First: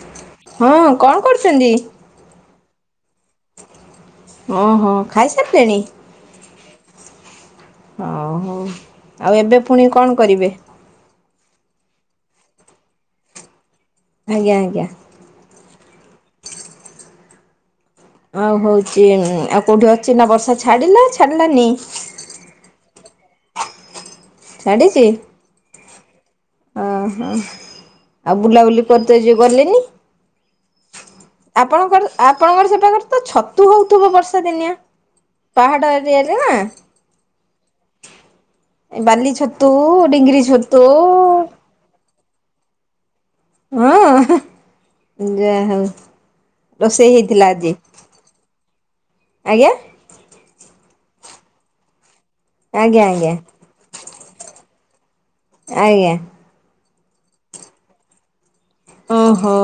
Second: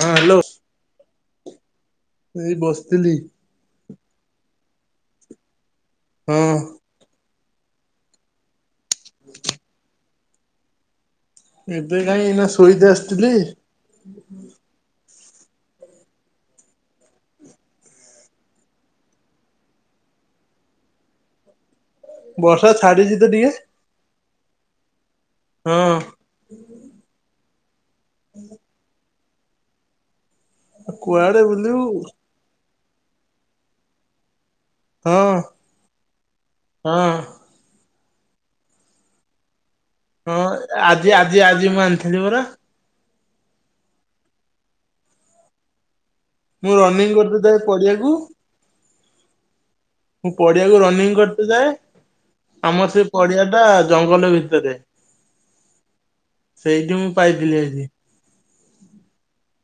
ହଁ ହାଲୋ। ହଁ କଣ କରୁଛନ୍ତି? ଏଇ ବସିଥିଲି। ଆଁ ହଁ ଖାଇସାରିଲେଣି? ହଁ। ଓ ହୋ ଏବେ ପୁଣି କଣ କରିବେ? ଏବେ କାଇଁ ଏଇନା ସୋଇତେ ଆସିଥିଲି। ଆଜ୍ଞା ଆଜ୍ଞା। ଆଉ ହଉଛି ଆଉ କୋଉଠି ଅଛି ନା ବର୍ଷା ଛାଡିଲା ଛାଡିଲାନି? ବର୍ଷା ଛାଡ଼ିଛି ତ ଟିକେ। ଛାଡ଼ିଛି। ହଁ। ଓହୋ ଆଉ ବୁଲାବୁଲି କରିତେ ଯଉ ଗଲିନି। କୁଆଡେ ବୁଲିବୁ ଆପଣଙ୍କର ଆପଣଙ୍କର ସେବା କର ତ ଛତୁ ହଉଥିବ ବର୍ଷା ଦିନିଆ ହଁ ପାହାଡ ଏରିଆରେ ନା। ହଁ। ଏ ବାଲି ଛତୁ, ହଁ ଡିଙ୍ଗିରି ଛତୁ-ଉ-ଉ। ଆଜି ଆଜି ଆଜି ମୁଁ ଆଣିିଥିଲି ପରା। ହଁ ଯା ହଉ। ମୁଁ ରୋଷେଇ ରନିଂ କରିତେ ହେଇଥିଲା ଯାଏ ଆଜି ପଡିଆକୁ ଆଜ୍ଞା? ମୁଁ ପଡିଆକୁ ରନିଂ କରିତେ ଯାଏ। ଆମର ଆଜ୍ଞା ସେ ଆଜ୍ଞା ପଡିଆ ଟା ଜଙ୍ଗଲ ଭିତରେ। ଆଜ୍ଞା। ସେଇଠି ମୁଁ ପାଇଥିଲି ଆଜି। ଓ ହୋ।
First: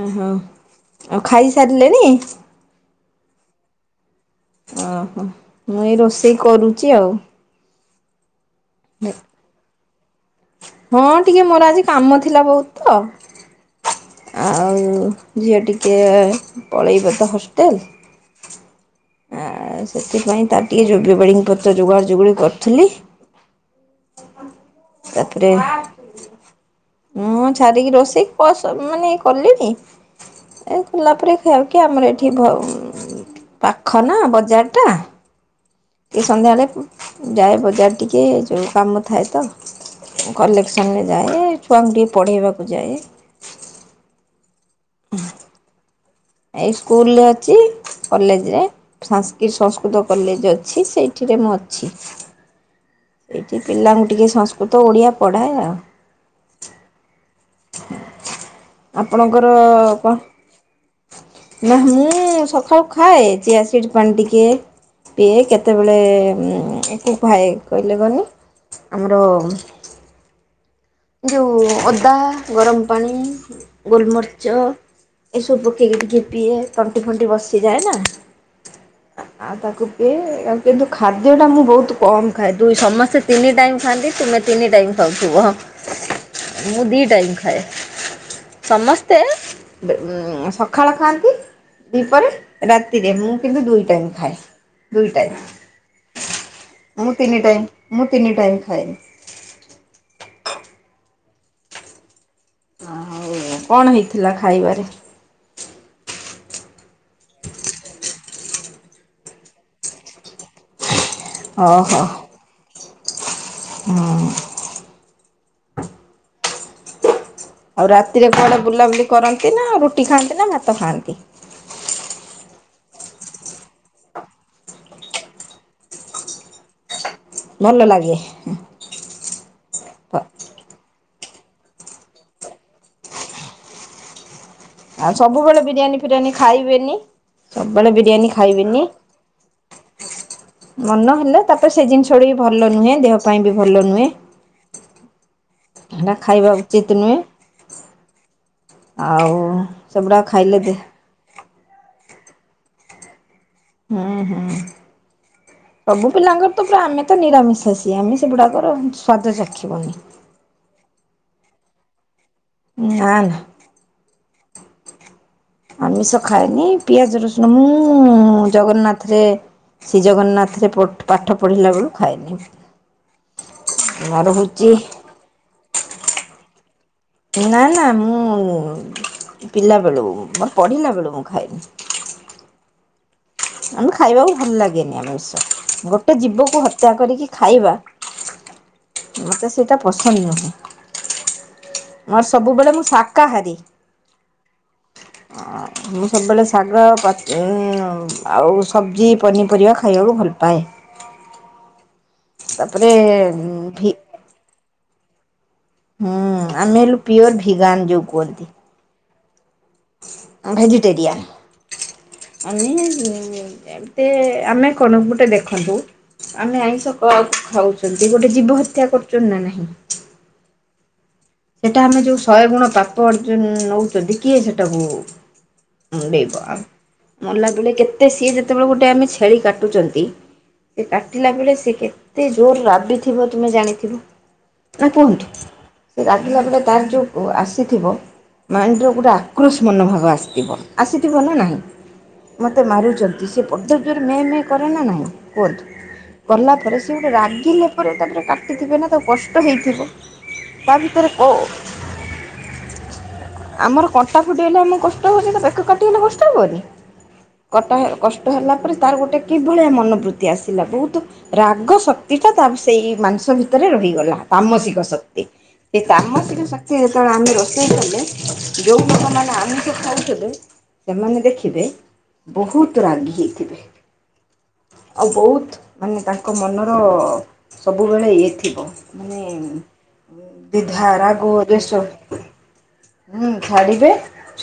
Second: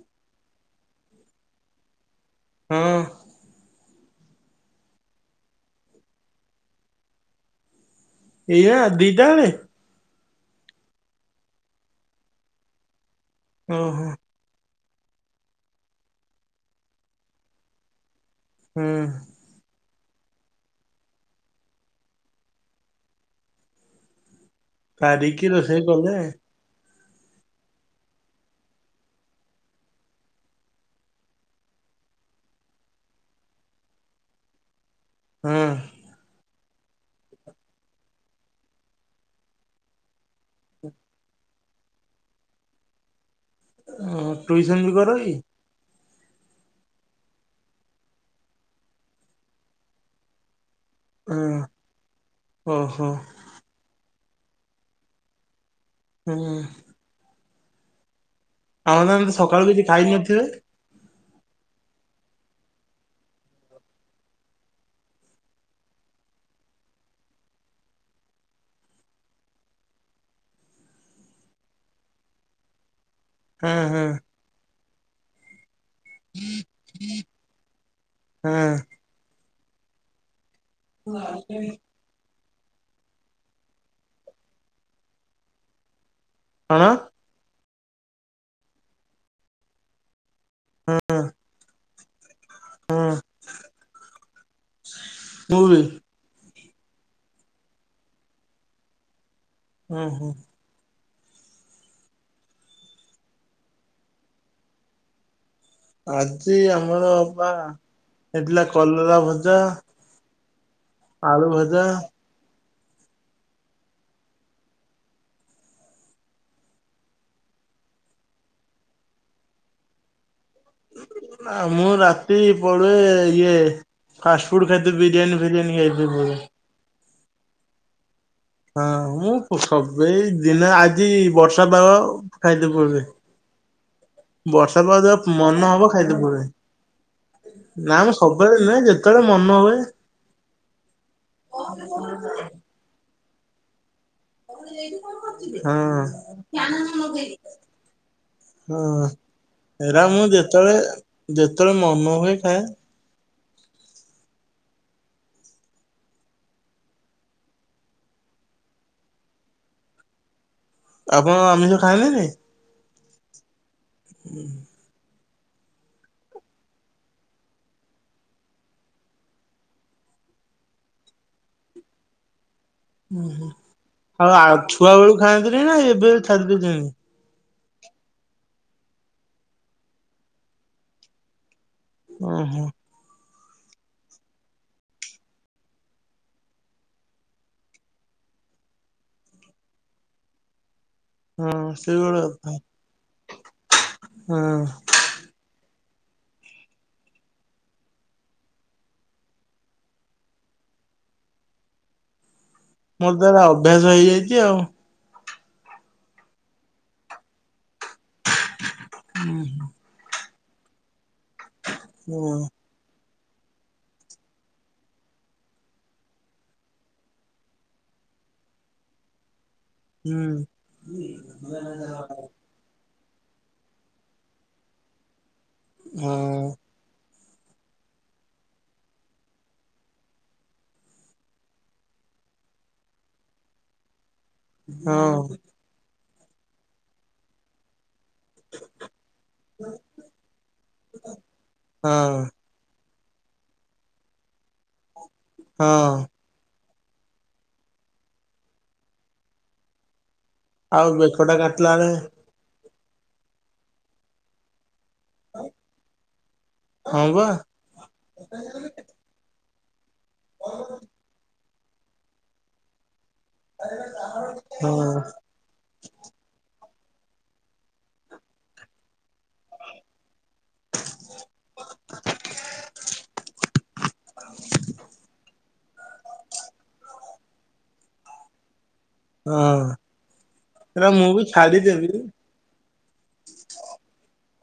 ଓହୋ ଆଉ ଖାଇସାରିଲେଣି? ହଁ। ଓ ହୋ ମୁଁ ଏଇ ରୋଷେଇ କରୁଛି ଆଉ। ଏଇଆ ଦିଟା ବେଳେ? ହଁ ଟିକେ ମୋର ଆଜି କାମ ଥିଲା ବହୁତ୍ ତ। ଓ ହୋ। ଆଉ-ଉ-ଉ ଝିଅ ଟିକେ-ଏ-ଏ ପଳେଇବ ତ ହଷ୍ଟେଲ୍। ହୁଁ। ଆ-ଆ-ଆ-ଆ ସେଥିପାଇଁ ତାର ଟିକେ ଯୋଗ୍ୟବେଡିଙ୍ଗ୍ କରତେ ଯୋଗା ଯୋଗଳି କରୁଥିଲି। ତାପରେ ସାରିକି ରୋଷେଇ କଲେ ମୁଁ ଛାଡ଼ିକି ରୋଷେଇ ପସନ୍ଦ ମାନେ କଲିଣି। ଏ [unintelligible] ଆମର ଏଇଠି ଘରୁ ପାଖ ନା ବଜାର୍ ଟା। ହଁ। ଟିକେ ସନ୍ଧ୍ୟାବେଳେ ଉ-ଉ ଯାଏ ବଜାର ଟିକେ ଯୋଉ କାମ ଥାଏତ। କଲେକ୍ସନରେ ଯାଏ, ଛୁଆଙ୍କୁ ଟିକଏ ପଢ଼େଇବାକୁ ଯାଏ। ହ ଟ୍ୟୁସନ ବି କର କି? ଏଇ ସ୍କୁଲରେ ଅଛି, କଲେଜ୍ ରେ ସାନସ୍କ୍ରିଟ୍, ସଂସ୍କୃତ କଲେଜ୍ ଅଛି, ସେଇ ଠିରେ ମୁଁ ଅଛି। ଓ ହୋ। ଏଇଠି ପିଲାଙ୍କୁ ଟିକେ ସଂସ୍କୃତ, ଓଡ଼ିଆ ପଢ଼ାଏ। ହୁଁ। ଆମ ମାନେ ସକାଳୁ କିଛି ଆପଣଙ୍କର-ଅ-ଅ-ଅ ଖାଇ କଣ? ନଥିବେ ନ ମୁଁ-ଉ-ଉ-ଉ ସକାଳୁ ଖାଏ ଚିଆସିଡ୍ ପାଣି ଟିକେ ପିଏ କେତେବେଳେ-ଏ-ଏ-ଏ ଉ-ଉ କୁ ପାଏ କହିଲେ କଅଣ ଆମର ଯୋଉ ଅଦା, ଗରମ୍ ପାଣି, ହଁ ହଁ ଗୋଲମ ରିଚ ଏ ସବୁ ପକେଇକି ଟିକେ ପିଏ ତଣ୍ଟି, ଫଣ୍ଟି ବସିଯାଏନା। ହଁ ଆ ଆ ତାକୁ ପିଏ ଆଉ କିନ୍ତୁ ଖାଦ୍ୟ ଟା ମୁଁ ବହୁତ୍ କମ୍ ଖାଏ ଦୁଇ ସମସ୍ତେ ତିନି ଟାଇମ୍ ଖାଆନ୍ତି, ତୁମେ ତିନି ଟାଇମ୍ ଖାଉଥିବ। ମୁଁ କଣ ଦି ଟାଇମ୍ ଖାଏ। ସମସ୍ତେ ବ-ଅ-ଅ ସ ଖାଳ ଖାଆନ୍ତି ଦିପହରେ ହଁ ରାତିରେ ମୁଁ କିନ୍ତୁ ଦୁଇଟାଇମ୍ ଖାଏ ଦୁଇ ଟାଇମ୍। ମୁଁ ବି ମୁ ତିନି ଟାଇମ୍ ମୁ ତିନି ଟାଇମ୍ ଖାଏ। ହୁଁ ହୁଁ। ଅ ହଉ-ଉ-ଉ କଣ ହେଇଥିଲା ଖାଇବାରେ? ଆଜି ଆମର ପା ହେଇଥିଲା କଲରା ଭଜା ଆଳୁ ଭଜା। ହୁଁ। ଆଉ ରାତିରେ କଣ ବୁଲାବୁଲି କରନ୍ତି ନା ରୁଟି ଖାଆନ୍ତି ନା ଭାତ ଖାଆନ୍ତି? ନା ମୁଁ ରାତି ପଳୁଏ ଇଏ ଫାଷ୍ଟ୍ ଫୁଡ୍ ଖାଇ ବିରିୟାନି ଫିରିୟାନି ଖାଇ। [unintelligible] ଭଲ ଲାଗେ ହଁ ମୁଁ ପୁ ସବେ ଇ ଦିନ ଆଜି ବର୍ଷା ପାଗ ଖାଇତେ ପଳୁଏ। ବର୍ଷା ପାଗ ଆଉ ଯେବେ ସବୁବେଳେ ମନ ହବ ବିରିୟାନୀ ଖାଇତେ ଫିରିୟାନୀ ପଳୁଏ। ଖାଇବେନି ସବୁବେଳେ ନା ମ ବିରିୟାନୀ ସବୁବେଳେ ନୁହେଁ ଖାଇବେନି ଯେତେବେଳେ ମନ ହୁଏ। ମନ ହେଲେ ତାପରେ ସେଇ ଜିନିଷ ଗୁଡ଼ ବି ଭଲନୁହେଁ ଦେହ ପାଇଁ ବି ଭଲ ନୁହେଁ। ହେଟା ଖାଇବା ହଁ ଉଚିତ ହଁ ନୁହେଁ ଆଉ ଏରା ସେଗୁଡା ମୁଁ ଖାଇଲେ ଦେ ଯେତେଳେ ଯେତେଳେ ମନ ହୁଏ ଖାଏ। ହୁଁ ହୁଁ ସବୁ ପିଲାଙ୍କର ତ ପୁରା ଆମେ ତ ନିରାମିଷାସି ଆମେ ସେଗୁଡ଼ାକର ସ୍ୱାଦ ଚାଖିବୁନି। ଆପଣ ଆମିଷ ଖାନ୍ତିନି? ନା ନା। ହୁଁ। ଆମିଷ ଖାଏନି ପିଆଜ ରସୁଣ ମୁଁ ଜଗନ୍ନାଥରେ ଶ୍ରୀ ଜଗନ୍ନାଥରେ ପଟ ପାଠ ପଢ଼ିଲା ବେଳୁ ଖାଏନି। ଉଁ ହୁଁ ମୋର ଆଉ ଆ ହଉଛି ଛୁଆ ବେକୁ ଖାଆନ୍ତିନି ନା ଏବେ ଛାଡ଼ି ଦେଇଛନ୍ତି? ନାଁ ନାଁ ମୁଁ ପିଲାବେଳୁ ମୋର ପଢିଲା ବେଳୁ ମୁଁ ଖାଇନି। ହୁଁ ହୋଁ ଆମେ ଖାଇବାକୁ ଭଲ ଲାଗେନି ଆମିଷ ଗୋଟେ ଜୀବକୁ ହତ୍ୟା କରିକି ଖାଇବା ମତେ ସେଇଟା ପସନ୍ଦ ନୁହେଁ। ହଁ ମୋର ସେଇଭଳିଆ କଥା ସବୁବେଳେ ମୁଁ ଶାକାହାରୀ। ହଁ ଅଁ ମୁଁ ସବୁବେଳେ ଶାଗ-ଉଁ ଆଉ ସବ୍ଜି ପନିପରିବା ଖାଇବାକୁ ଭଲ ପାଏ। ତାପରେ ମୋର ଏରା ଭି ଅଭ୍ୟାସ ହେଇଯାଇଚି ଆଉ। ହୁଁ ଆମେ ହେଲୁ ପିଓର ଭିଗାନ ଯୋଉ କୁହନ୍ତି। ହୁଁ ହୁଁ। ଆମେ ହଁ ଭେଜିଟେରୟାନ ମାନେ ଟେ ଆମେ କଣ ଗୁଟେ ଦେଖନ୍ତୁ ଆମେ ଆଇଁଷ କ ଖାଉଛନ୍ତି ଗୋଟେ ଜୀବ ହତ୍ୟା କରୁଛନ୍ତି ନା ନାହିଁ? ହୁଁ। ସେଟା ଆମେ ଯୋଉ ଶହେ ଗୁଣ ପାପ ଅର୍ଜ ନଉଛନ୍ତି କିଏ ସେଟା ଭୋଅ ହଁ ମୁଣ୍ଡେଇବ ଆଉ ମଲା ବେଳେ କେତେ ସିଏ ଯେତେବେଳେ ଗୋଟେ ଆମେ ଛେଳି କାଟୁଛନ୍ତି ସେ କାଟିଲା ବେଳେ ସେ କେତେ ଜୋର ରାବିଥିବ ତୁମେ ଜାଣିଥିବ ନା ହଁ। କୁହନ୍ତୁ ରାଗିଲା ବେଳେ ତାର ଯଉଆସିଥିବ ମାଇଣ୍ଡର ଗୁଟେ ଆ କୃୁଶ ମନୋଭାଗ ଆସିଥିବ ଆସିଥିବ ନା ନାହିଁ? ହଁ ମୋତେ ମାରୁଛନ୍ତି ସେ ବଡ଼ ଜୋରେ ମେଁ ମେ କରେ ନା ନାହିଁ କୁହନ୍ତୁ? ହଁ। କଲା ପରେ ସେ ଗୋଟେ ରାଗିଲେ ପରେ ତାପରେ କାଟିଥିବେ ନା ତା କଷ୍ଟ ହେଇଥିବ ତା ଆଉ ଭିତରେ କ ବେକଟା କାଟିଲା ବେଳେ ଆମର କଣ୍ଟା ଫୁଟିଗଲେ ଆମେ କଷ୍ କଟା ହେଲା ବେଳେ ବେକ କଟିଗଲେ କଷ୍ଟ ହବନି ହଁ ବା କଟା କଷ୍ଟ ହେଲା ପରେ ତାର ଗୋଟେ କିଭଳିଆ ମନୋବୃତ୍ତି ଆସିଲା ବହୁତ ରାଗ ଶକ୍ତିଟା ତା ସେଇ ମାଂସ ଭିତ ରେ ରହିଗଲା ପାମସିକ ହଁ ସତ ଏ ତାମସିକ ଶକ୍ତି ଯେତେବେଳେ ଆମେ ରୋଷେଇ କଲେ ଯେଉଁ ଲୋକମାନେ ଆମିଷ ଖାଉଥେବେ ସେମାନେ ଦେଖିବେ ବହୁତ ରାଗି ହେଇଥିବେ। ଆଉ ବହୁତ ମାନେ ତାଙ୍କ ମନର ସବୁବେଳେ ଇଏ ଥିବ ମାନେ ହଁ। ଦ୍ବିଧା ଏରା ମୁଁ ବି ରାଗ ଦ୍ଵେଶ ଛାଡିଦେବି ହୁଁ ଛାଡିବେ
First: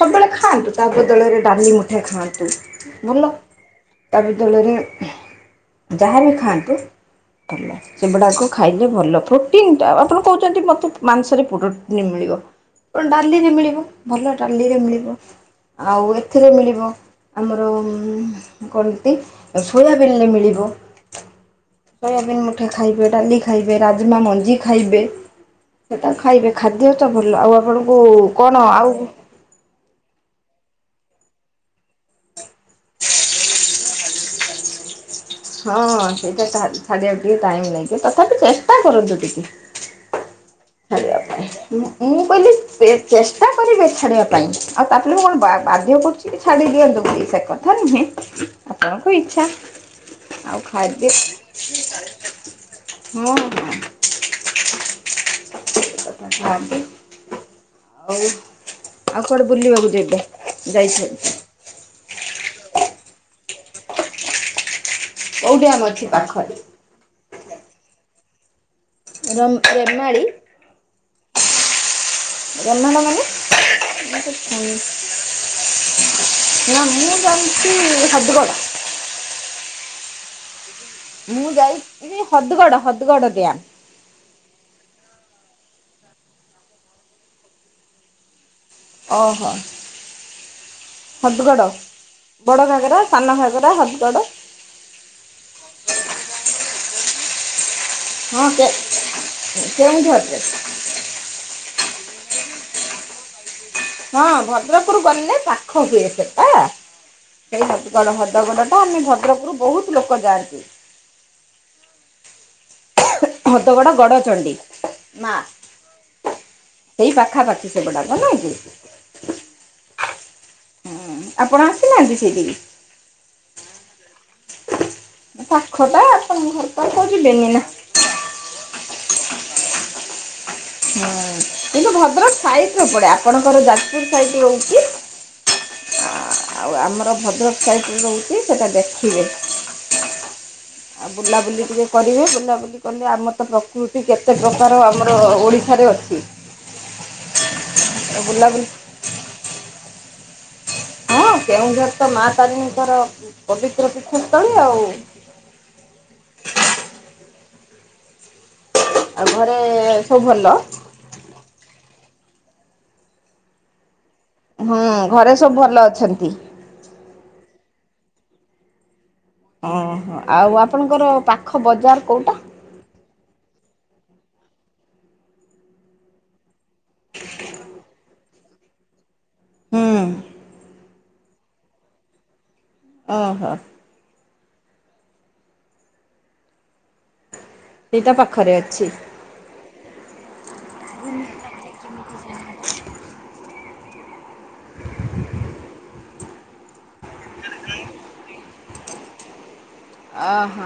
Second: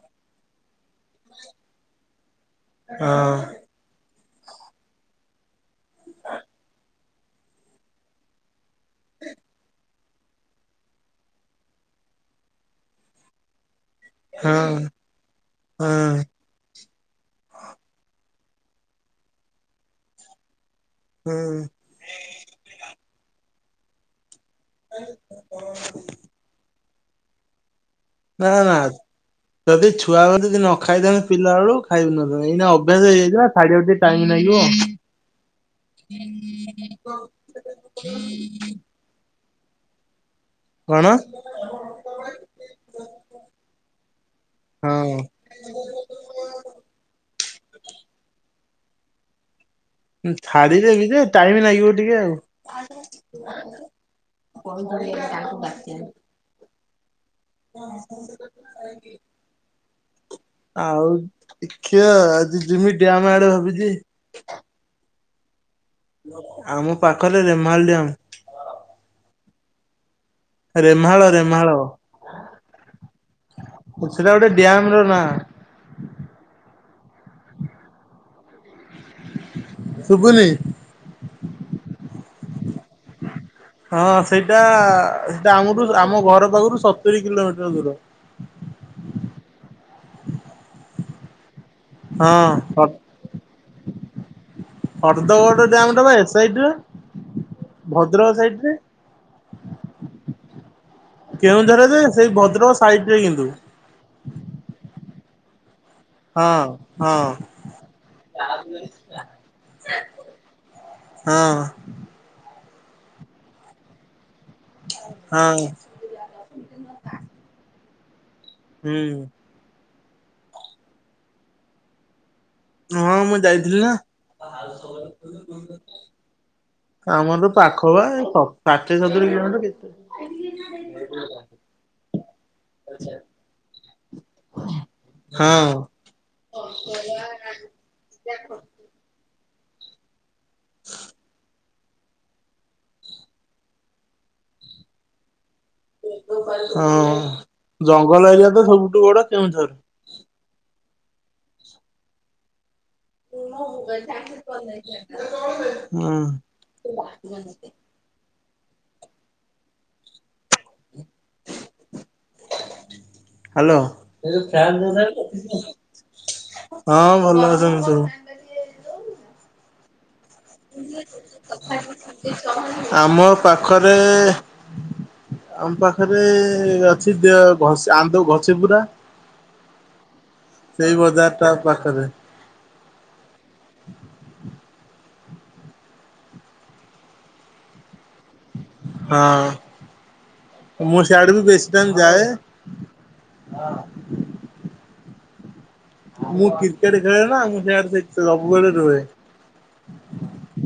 ସବୁବେଳେ ଖାଆନ୍ତୁ ତା ବଦଳରେ ଡାଲି ମୁଠେ ଖାଆନ୍ତୁ। ହଁ ଭଲ। ତା ବଦଳରେ ଯାହାହେଲେ ଖାଆନ୍ତୁ ତମେ ସେଗୁଡ଼ାକୁ ଖାଇଲେ ଭଲ ପ୍ରୋଟିନ୍ଟା ଆପଣ ମତେ ମାଂସରେ [unintelligible] ଡାଲି ମିଳିବ ଭଲ ହଁ ଡାଲିରେ ମିଳିବ ଆଉ ଏ ହଁ ସେଥିରେ ମିଳିବ ଆମର କଣନ୍ତି ସୋୟାବିନରେ ମିଳିବ। ହୁଁ ସୋୟାବିନ୍ ମୁଠେ ଖାଇବେ ଡାଲି ଖାଇବେ ରାଜମା ମଞ୍ଜି ଖାଇବେ ସେଟ ଖାଇବେ ଖାଦ୍ୟ ତ ଭଲ ଆଉ ଆପଣଙ୍କୁ ନା କଣ ନା ଆଉ ଯଦି ଛୁଆମାନେ ଯଦି ନ ଖାଇଥାନ୍ତ ପିଲା ବେଳୁ ଖାଇବୁନ ଏଇ ଅଭ୍ୟାସ ହେଇଯାଇଛି ଥିଲାଢେ [unintelligible] ହଁ ସେଇଟାିବା ଟିକେ ଟାଇମ ଲାଗିବ ତଥାପି ଚେଷ୍ଟା କରନ୍ତୁ ଟିକେ କଣ ଖରେଆ ପାଇଁ ମୁଁ କହିଲି [unintelligible] ଚେଷ୍ଟା କରିବେ ଛାଡିବା ପାଇଁ ଆଉ ତାପ କଣ ହଁ ବାଧ୍ୟ କରୁଛି ଟିକେ ଛାଡି ଦିଅନ୍ତୁ ବୋଲି ସେ କଥା ନୁହେଁ ଆପଣଙ୍କ ଇଚ୍ଛା ଆଉ ଖାଦ୍ୟ ଛାଡିଦେମି ଯେ ଟାଇମ ଲାଗିବ ଟିକେ ଆଉ ହଁ ହଁ କୋବ ତାା ବାତି [inaudible] ତାଖନ୍ତି [unintelligible] ଆଉ ଆଉ କଆଡେ ବୁଲିବାକୁ ଯ ଏବେ ଯାଇଛନ୍ତି ଏ କ୍ିଅ ଆଜି ଜିମି ଆମ ଆଡେ ଭାବିଛି [unintelligible] କଉଠିଆମ ଅଛ ଆମ ପାଖରେ ରେମାଲ ଡମ୍ ର ରେମାହାଳ ରେମାଡ଼ିୀ ରେମାହାଳ ଜମାଣ ମାନେ ସେଟା ଗୋଟେ ଡ୍ୟାମ ର ନାଁ [unintelligible] ନା ମୁଁ ଜାଛି ସାଧୁ କଳ [unintelligible] ସୁଗୁନି ମୁଁ ଯାଇ ହଦଗଡ଼ ହଦଗଡ଼ ଗଆ ହଁ ସେଇଟା ସେଟା ଆମଠୁ ଆମ ଘର ପାଖରୁ ସତୁରିୀ କିଲୋମିଟର ଦୂର ଓହୋ ହଦୁଗଡ଼ ବଡ ଘାଗରା ସାନ ଘାଗରା ହଦଗଡ ହର୍ଦ୍ଦ ବ ଡାମ ଟ ବା ଏରେ ହଁ କେ କେଉଁଠି ଅଟ [unintelligible] କେଉଁଝରେ ଯେ ସେଇ ଭଦ୍ରକ ସାଇଟ ରେ କିନ୍ତୁ ହଁ ଭଦ୍ରପୁର ଗଲେେ ପାଖ ହୁଏ ସେଟା ହଁ ହଁ ସେଇ କଣ ଭଦ୍ରଗଣ୍ଡ ଟା ଆମେ ଭଦ୍ରକରୁ ବହୁତ ଲୋକ ଯାଆନ୍ତି ହଁ ହଦଗୋଡ ଗଡଚଣ୍ଡୀ ମା ହଁ ସେଇ ପାଖାପାଖି ସେଗୁଡାକ ନାଇଁ କି ହୁଁ ହୁଁ ଆପଣ ଆସିନାହାନ୍ତି ସେଇଠି ହଁ ମୁଁ ଯାଇଥିଲି ନା ପାଖ ଟା ଆପଣଙ୍କ ଘର ତ ଆଉ କଉ ଯିବେନି ନା ହଉବା ଏ ସାତ ସତୁରେ କିଣନ୍ତୁ କେତେ ହୁଁ କିନ୍ତୁ ଭଦ୍ର ସାଇ ପଡେ ଆପଣଙ୍କର ଯାଜପୁର ସାଇଡ ହଁ ହଉଛି ଆଉ ଆମର ଭଦ୍ରକ ସାଇଡ଼ରେ ରହୁଛି ସେଇଟା ଦେଖିବେ ହ [unintelligible] ଆଉ ବୁଲାବୁଲିଏ କରିବେ ବୁଲାବୁଲି କଲେ ଆମର ତ ପ୍ରକୃତି କେତେ ପ୍ରକାର ଆମର ଓଡ଼ିଶ ଥରେ ଅଛି ହଁ ଆଉ ଜଙ୍ଗଲ ଏରିଆ ତ ବୁଲାବୁଲି ସବୁଠୁ ବଡ କେଉଁଝର ହଁ କେଉଝର ତ ମା ତାରିଣୀଙ୍କର ପବିତ୍ର ପୃଠସ୍ଥଳୀ ଆଉ ହୁଁ [unintelligible] ଆଉ ଘରେ ସବୁ ଭଲ। ହାଲୋ। ହଁ ହୁଁ ଘରେ ସବୁ ଭଲ ଅଛନ୍ତି। ଭଲ ଅଛନ୍ତି ସବୁ। ଓହୋ ଆଉ ଆପଣଙ୍କର ପାଖ ବଜାର କୋଉଟା। ଆମ ପାଖରେ ଆମ ପାଖରେ ଅଛି ଦେଓ ଘସି ଆନ୍ଦ ଘଷି ପୁରା। ହୁଁ। ସେଇ ବଜାର ଟା ପାଖରେ। ଓହୋ। ସେଇଟା ପାଖରେ ଅଛି। ହଁ ମୁଁ ସିଆଡକୁ ବେଶୀ ଟାଇମ ଯାଏ। ହଁଅଁ। ମୁଁ କ୍ରିକେଟ ଖେଳେନା ମୁଁ ସିଆଡେ ସେସ ସବୁବେଳେ ରୁହେ। ଅ ହ।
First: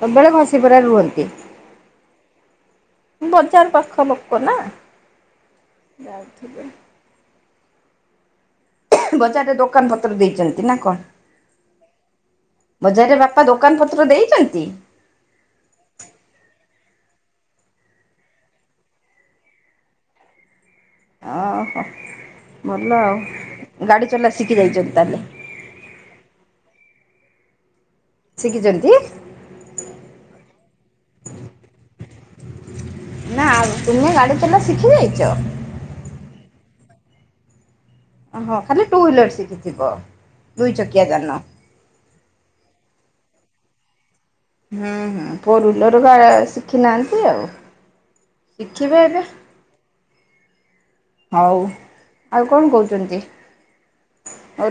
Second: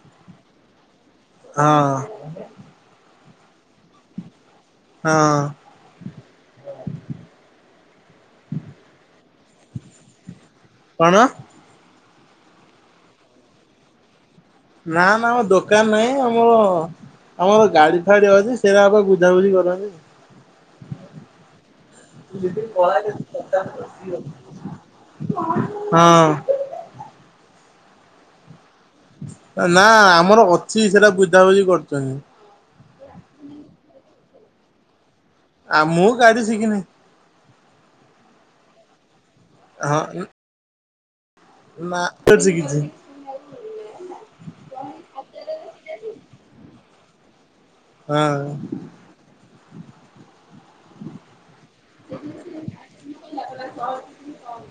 ସବୁବେଳେ ଘଷିପୁରାରେ ରୁହନ୍ତି। ହଁ। ବଜାର ପାଖ ଲୋକ ନା। ହଁ। [unintelligible] ବଜାରରେ ଦୋକାନ ପତ୍ର ଦେଇଚନ୍ତି ନା କଣ। ବଜାରରେ ବାପା ଦୋକାନ ପତ୍ର ଦେଇଚନ୍ତି। ନା ନା ଆମ ଦୋକାନ ନାହିଁ ଆମର ଆମର ଗାଡି ଫାଡି ଅଛି ସେରା ଵାପା ବୁଝାବୁଝି କରନ୍ତି। ଓହୋ ଭଲ ଆଉ [inaudible] ଗାଡ଼ି ଚଲା ଶିଖି ଯାଇଛନ୍ତି ତାହେଲେ। ହୁଁ। ଶିକିଚନ୍ତି। ନା ଆମର ଅଛି ସେରାବୁଝାବୁଝି କରୁଚନ୍ତି। ନା ତୁମେ ଗାଡ଼ି ଚଲା ଶିଖି ଯାଇଚ। ଆ ମୁ ମୁଁ ଗାଡିି ସିକିନେଇ। ହୋ ଖାଲି ଟୁ ଇଲର ଶିଖିଥିବ ହଁ ଦୁଇ ଚକିଆ ଯାନ। [unintelligible] ହୁଁ ହୁଁ ଫୋର୍ୱିଲର ଗା ଶିଖି ନାହାନ୍ତି ଆଉ। ହଁ। ଶିଖିବେ ଏବେ ହଉ ଆଉ କଣ କହୁଚନ୍ତି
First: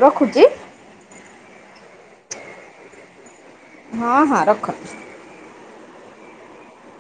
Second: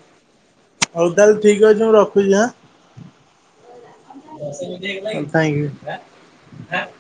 ରଖୁଚି। ହଉ ତାହେଲେ ଠିକ୍ ଅଛି ମୁଁ ରଖୁଚି ଆଁ। ହଁ ହଁ ରଖ। କାହିଁକି।